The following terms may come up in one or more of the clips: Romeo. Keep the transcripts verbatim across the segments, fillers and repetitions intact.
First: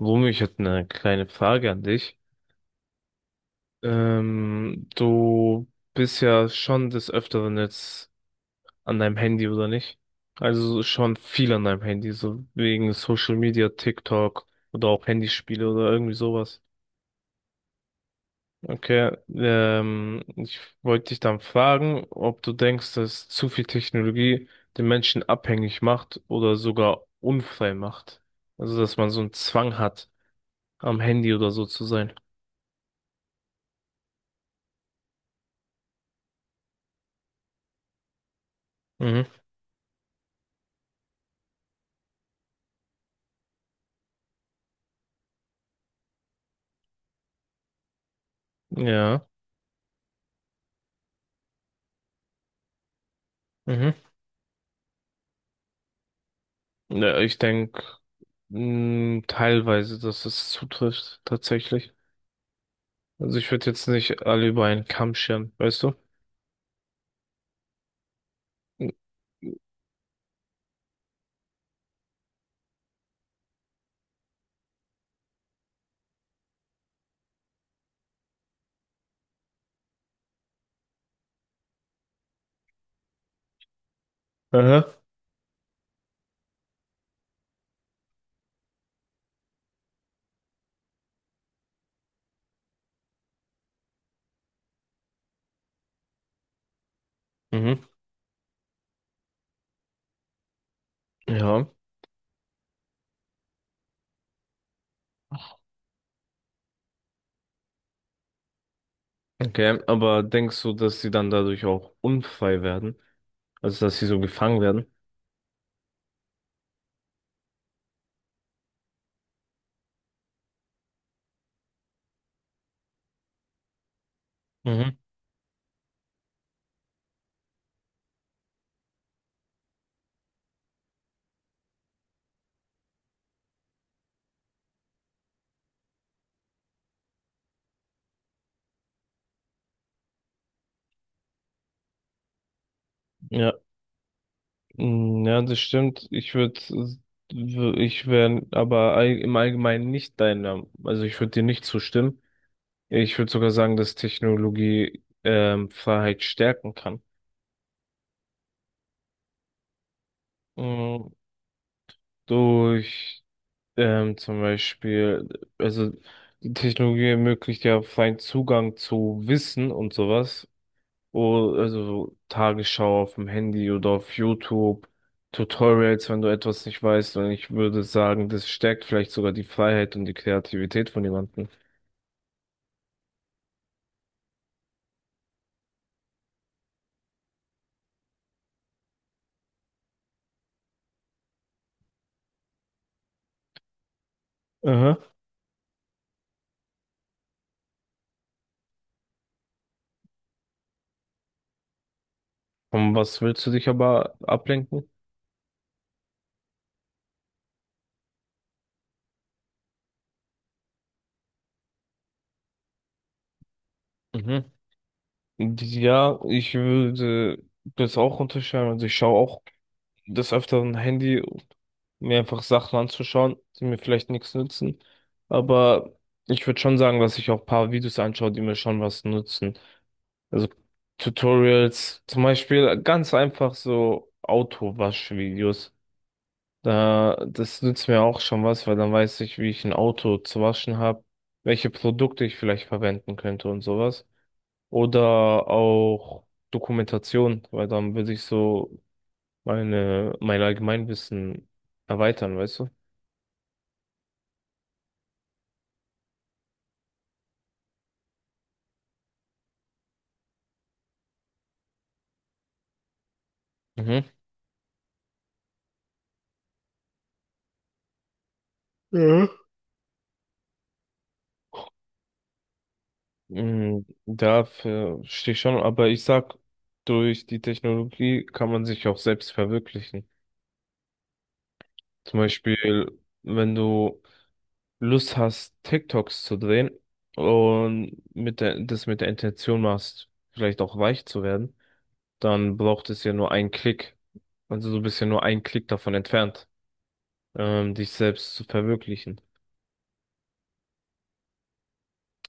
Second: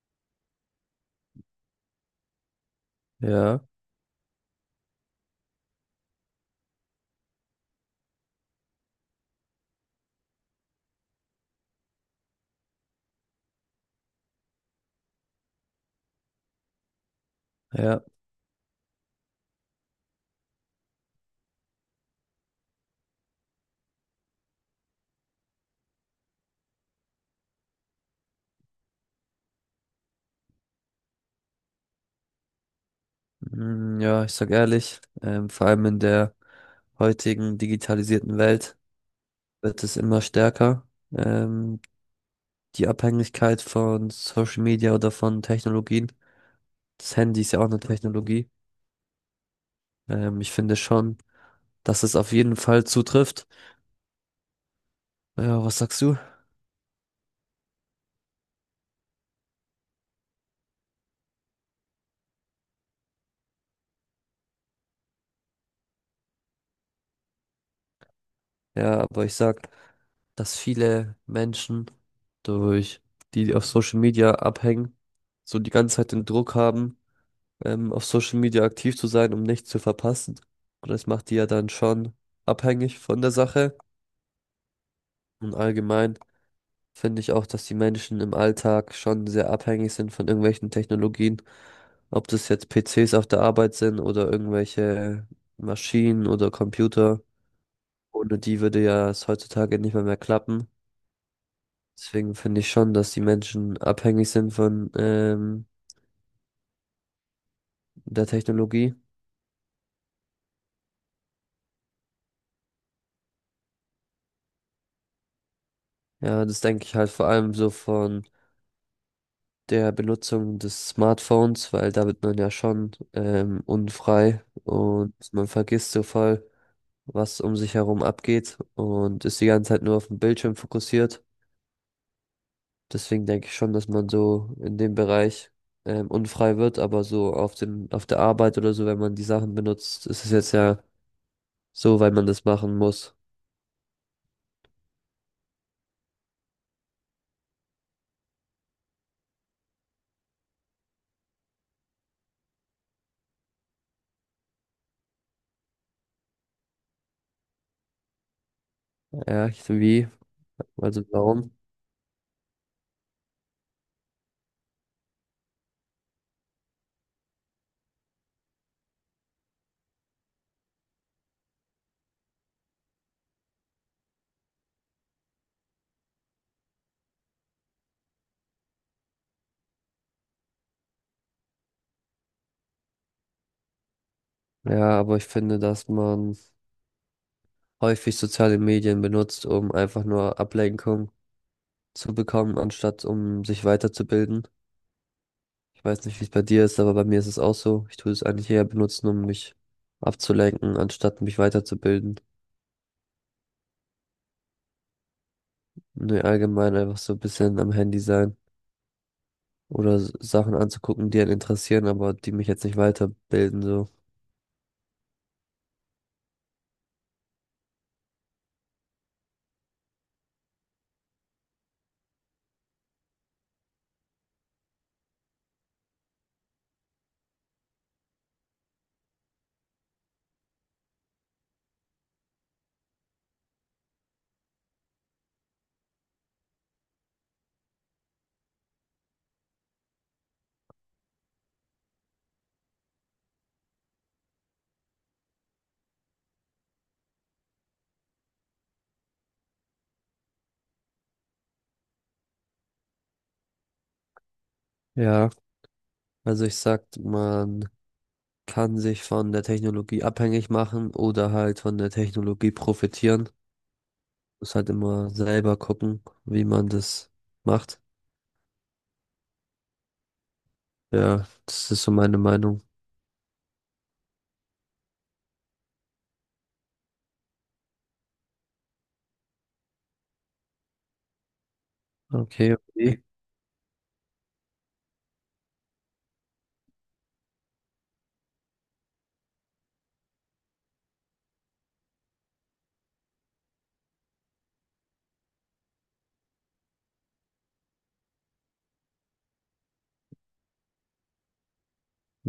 Romeo, ich hätte eine kleine Frage an dich. Ja, Ähm, du bist ja schon des Öfteren jetzt an deinem Handy, oder nicht? Also so schon viel an deinem Handy, so wegen Social Media, TikTok oder auch Handyspiele oder irgendwie sowas. ja, Okay, ähm, ich wollte dich dann fragen, ob du denkst, dass zu viel Technologie den Menschen abhängig macht oder sogar unfrei macht. Also, dass man so einen Zwang hat, am Handy oder so zu sein. mm, ja, ich sag ehrlich, ähm, vor allem in der heutigen digitalisierten Welt Mhm. wird es immer stärker, ähm, die Abhängigkeit von Social Media oder von Technologien. Das Handy ist ja auch eine Technologie. Ja. Ähm, ich finde schon, dass es auf jeden Fall zutrifft. Mhm. Ja, was sagst du? Ja, ich denke, teilweise, dass es zutrifft, tatsächlich. Also ich würde jetzt nicht alle über einen Kamm scheren, weißt du? N- Ja, aber ich sag, dass viele Menschen durch die, die auf Social Media abhängen, so die ganze Zeit den Druck haben ähm, auf Social Media aktiv zu sein, um nichts zu verpassen. Und das macht die ja dann schon abhängig von der Sache. Aha. Und allgemein finde ich auch, dass die Menschen im Alltag schon sehr abhängig sind von irgendwelchen Technologien. Ob das jetzt P Cs auf der Arbeit sind oder irgendwelche Maschinen oder Computer. Mhm. Ohne die würde ja es heutzutage nicht mal mehr klappen. Ja. Deswegen finde ich schon, dass die Menschen abhängig sind von ähm, der Technologie. Okay, aber denkst du, dass sie dann dadurch auch unfrei werden? Also dass sie so gefangen werden? Ja, das denke ich halt vor allem so von der Benutzung des Smartphones, weil da wird man ja schon ähm, unfrei Mhm. und man vergisst so voll, was um sich herum abgeht und ist die ganze Zeit nur auf den Bildschirm fokussiert. Deswegen denke ich schon, dass man so in dem Bereich ähm, unfrei wird, aber so auf dem, auf der Arbeit oder so, wenn man die Sachen benutzt, ist es jetzt ja so, weil man das machen muss. Ja. Mm, ja, das stimmt. Ich würde, ich wäre aber all, im Allgemeinen nicht deiner, also ich würde dir nicht zustimmen. Ich würde sogar sagen, dass Technologie ähm, Freiheit stärken kann. Ja, ich- wie? Also Mm, warum? durch ähm, zum Beispiel, also die Technologie ermöglicht ja freien Zugang zu Wissen und sowas. Oh, also so Tagesschau auf dem Handy oder auf YouTube, Tutorials, wenn du etwas nicht weißt. Und ich würde sagen, das stärkt vielleicht sogar die Freiheit und die Kreativität von jemandem. Ja, aber ich finde, dass man häufig soziale Medien benutzt, um einfach nur Ablenkung zu bekommen, anstatt um sich weiterzubilden. Aha. Ich weiß nicht, wie es bei dir ist, aber bei mir ist es auch so. Ich tue es eigentlich eher benutzen, um mich abzulenken, anstatt mich weiterzubilden. Und was willst du dich aber ablenken? Nee, allgemein einfach so ein bisschen am Handy sein oder s- Sachen anzugucken, die einen interessieren, aber die mich jetzt nicht weiterbilden, so. Mhm. Ja, ich würde das auch unterschreiben. Also ich schaue auch des Öfteren Handy, um mir einfach Sachen anzuschauen, die mir vielleicht nichts nützen. Aber ich würde schon sagen, dass ich auch ein paar Videos anschaue, die mir schon was nutzen. Also Tutorials, zum Beispiel ganz einfach so Autowaschvideos. Da, das nützt mir auch schon was, weil dann weiß ich, wie ich ein Auto zu waschen habe, welche Produkte ich vielleicht verwenden könnte und sowas. Oder auch Dokumentation, weil dann würde ich so meine, mein Allgemeinwissen erweitern, weißt du? Ja, also ich sag, man kann sich von der Technologie abhängig machen oder halt von der Technologie profitieren. Mhm. Muss halt immer selber gucken, wie man das macht. Ja. Ja, das ist so meine Meinung. Mm, dafür stehe ich schon, aber ich sag, durch die Technologie kann man sich auch selbst verwirklichen. Zum Okay, Beispiel, okay. wenn du Lust hast, TikToks zu drehen und mit der, das mit der Intention machst, vielleicht auch reich zu werden, dann braucht es ja nur einen Klick. Also du bist ja nur einen Klick davon entfernt, ähm, dich selbst zu verwirklichen.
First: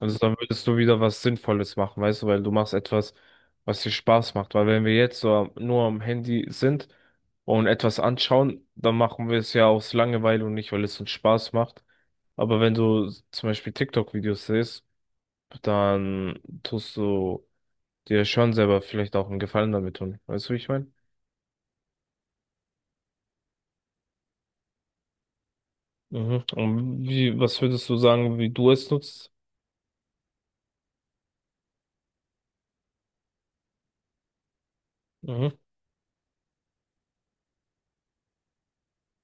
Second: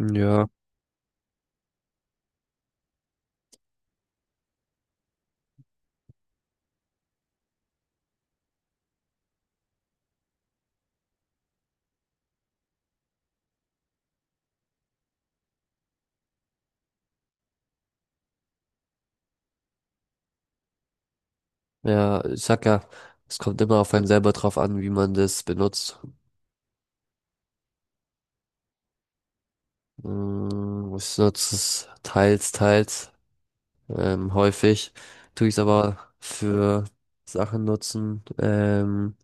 Also dann würdest du wieder was Sinnvolles machen, weißt du, weil du machst etwas, was dir Spaß macht. Weil wenn wir jetzt so am- nur am Handy sind und etwas anschauen, dann machen wir es ja aus Langeweile und nicht, weil es uns Spaß macht. Aber wenn du s- zum Beispiel TikTok-Videos siehst, dann tust du dir schon selber vielleicht auch einen Gefallen damit tun. Weißt du, wie ich meine? ja, ich sag ja, es kommt immer auf einen selber drauf an, wie man das benutzt. Mhm. Und wie, was würdest du sagen, wie du es nutzt? Mm, ich nutze es teils, teils, ähm, häufig. Tue ich Mhm. es aber für Sachen nutzen, ähm,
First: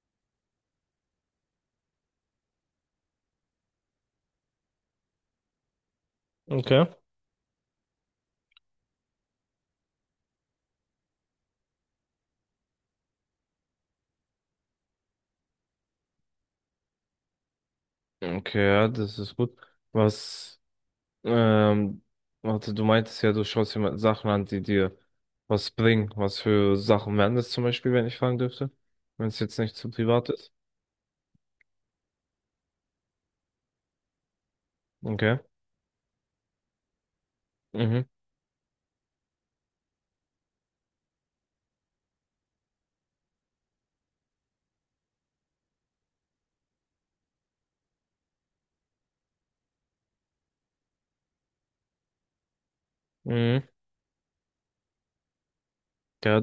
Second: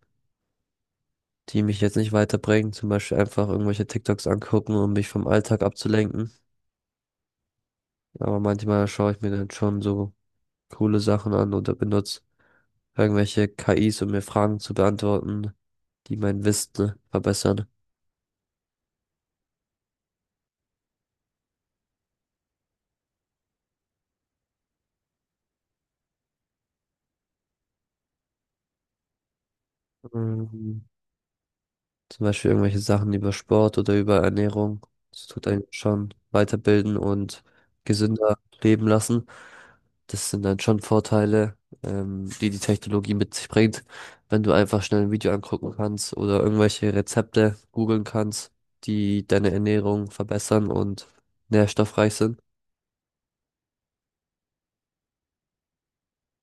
die mich jetzt nicht weiterbringen. Zum Beispiel einfach irgendwelche TikToks angucken, um mich vom Alltag abzulenken. Okay. Aber manchmal schaue ich mir dann schon so coole Sachen an oder benutze irgendwelche K Is, um mir Fragen zu beantworten, die mein Wissen verbessern. Okay, ja, das ist gut. Was Ähm, warte, du meintest ja, du schaust dir mal Sachen an, die dir was bringen. Was für Sachen wären das zum Beispiel, wenn ich fragen dürfte? Wenn es jetzt nicht zu privat ist. Ähm, Zum Beispiel irgendwelche Sachen über Sport oder über Ernährung. Das Okay. tut einen schon weiterbilden und Mhm. gesünder leben lassen. Das sind dann schon Vorteile, ähm, die die Technologie mit sich bringt, wenn du einfach schnell ein Video angucken kannst oder irgendwelche Rezepte googeln kannst, die deine Ernährung verbessern und nährstoffreich sind. Mhm. Ja,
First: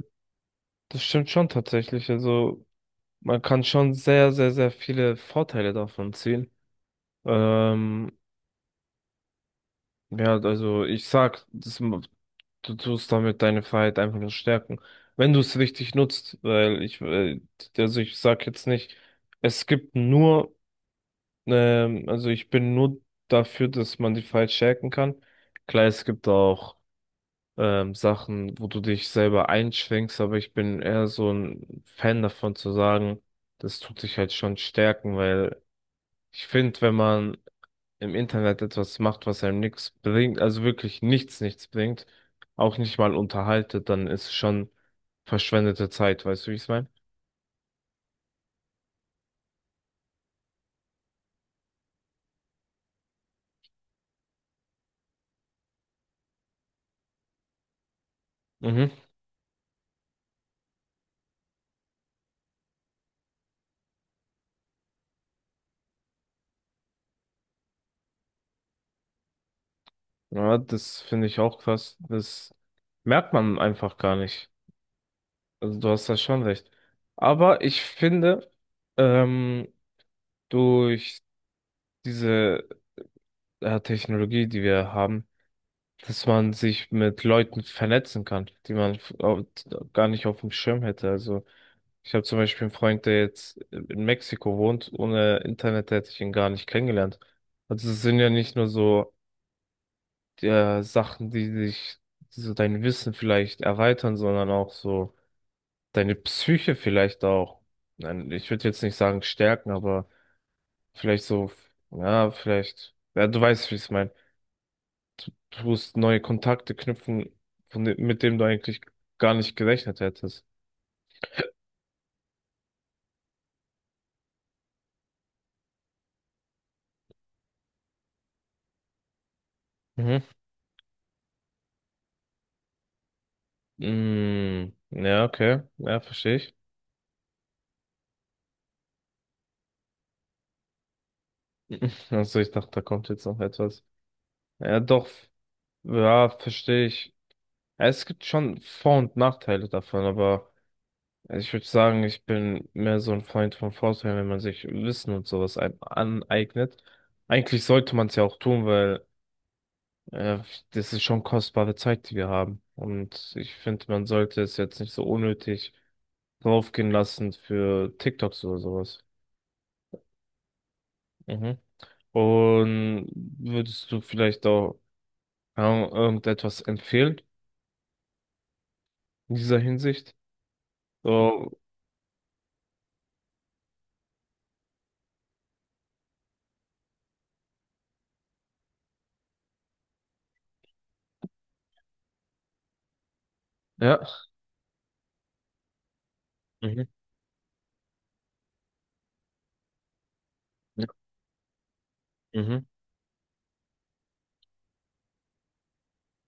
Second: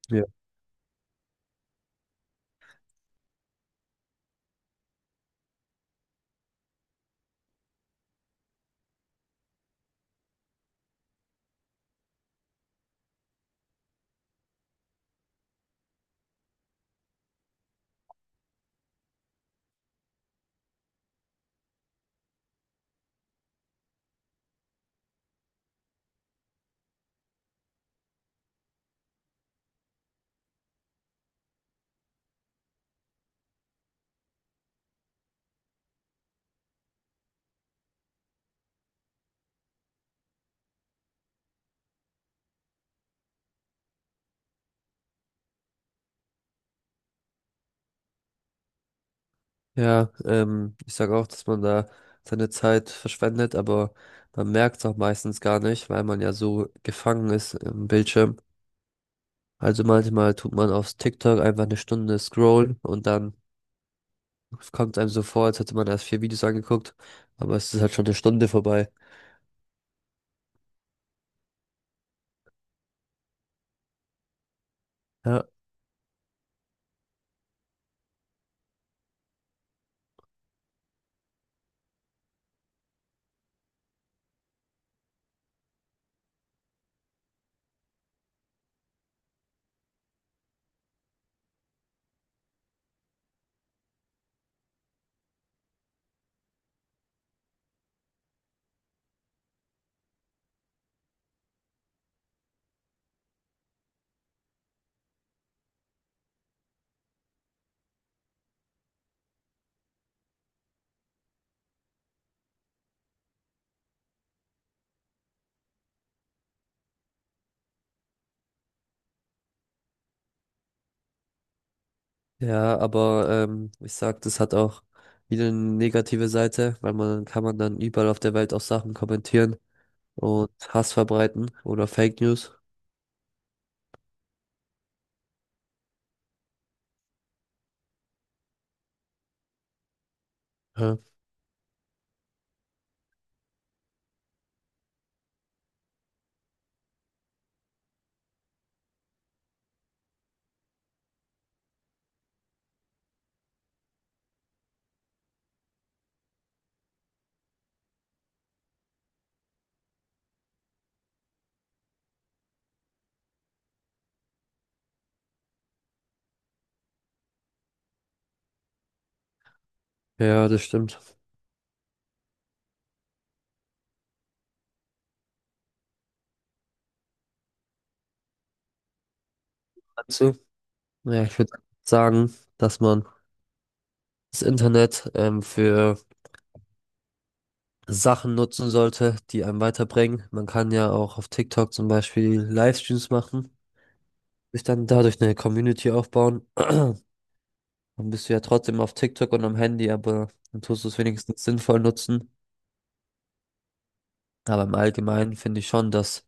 das stimmt schon tatsächlich. Also, man kann schon sehr, sehr, sehr viele Vorteile davon ziehen. Ähm, ja, also ich sag, das, m- du tust damit deine Freiheit einfach nur stärken. Wenn du es richtig nutzt, weil ich, äh, also ich sag jetzt nicht, es gibt nur Ähm, also ich bin nur dafür, dass man die Files stärken kann. Klar, es gibt auch ähm, Sachen, wo du dich selber einschränkst, aber ich bin eher so ein Fan davon zu sagen, das tut dich halt schon stärken, weil ich finde, wenn man im Internet etwas macht, was einem nichts bringt, also wirklich nichts, nichts bringt, auch nicht mal unterhaltet, dann ist es schon verschwendete Zeit, weißt du, wie ich es meine? Ja, ähm, ich sage auch, dass man da seine Zeit verschwendet, aber man merkt es auch meistens gar nicht, weil man ja so gefangen ist im Bildschirm. Mhm. Also manchmal tut man auf TikTok einfach eine Stunde scrollen und dann kommt einem so vor, als hätte man erst vier Videos angeguckt, aber es ist halt schon eine Stunde vorbei. Ja, das finde ich auch krass. Das merkt man einfach gar nicht. Ja, Also du hast da schon recht. Aber ich finde, ähm, durch diese äh, Technologie, die wir haben, dass man sich mit Leuten vernetzen kann, die man f- au- gar nicht auf dem Schirm hätte. Also ich habe zum Beispiel einen Freund, der jetzt in Mexiko wohnt. Ohne Internet hätte ich ihn gar nicht kennengelernt. Also es sind ja nicht nur so äh, Sachen, die dich, die so dein Wissen vielleicht erweitern, sondern auch so deine Psyche vielleicht auch, nein, ich würde jetzt nicht sagen stärken, aber vielleicht so, ja, vielleicht, ja, du weißt, wie ich es meine. Du musst neue Kontakte knüpfen, von, dem- mit dem du eigentlich gar nicht gerechnet hättest. ja, aber ähm, ich sag, das hat auch wieder eine negative Seite, weil man kann man dann überall auf der Welt auch Sachen kommentieren Mhm. und Hass verbreiten oder Fake News. Mm, ja, okay, ja, verstehe ich. Ja, Also ich dachte, da kommt jetzt noch etwas. Ja, doch, ja, verstehe ich. Ja, es gibt schon Vor- und Nachteile davon, aber also ich würde sagen, ich bin mehr so ein Freund von Vorteilen, wenn man sich Wissen und sowas ein- aneignet. Eigentlich sollte man es ja auch tun, weil äh, das ist schon kostbare Zeit, die wir haben. Und ich finde, man sollte es jetzt nicht so unnötig draufgehen lassen für TikToks oder sowas. ja, das stimmt. Mhm. Und würdest du vielleicht auch keine Ahnung, irgendetwas empfehlen in dieser Hinsicht? Naja, ich würde So, sagen, dass man das Internet ähm, für Sachen nutzen sollte, die einem weiterbringen. Man kann ja auch auf TikTok zum Beispiel Livestreams machen, ja. sich dann dadurch eine Community aufbauen. Mhm. Dann bist du ja trotzdem auf TikTok und am Handy, aber dann tust Ja. du es wenigstens sinnvoll nutzen. Mhm. Aber im Allgemeinen finde ich schon, dass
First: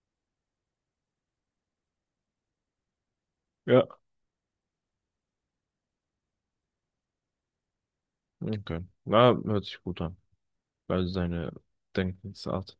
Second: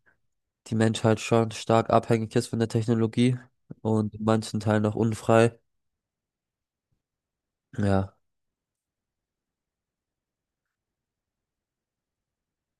die Menschheit schon stark abhängig ist von der Technologie Ja. und in manchen Teilen auch unfrei. Ja. Okay. Na, hört sich gut an. Weil seine Denkensart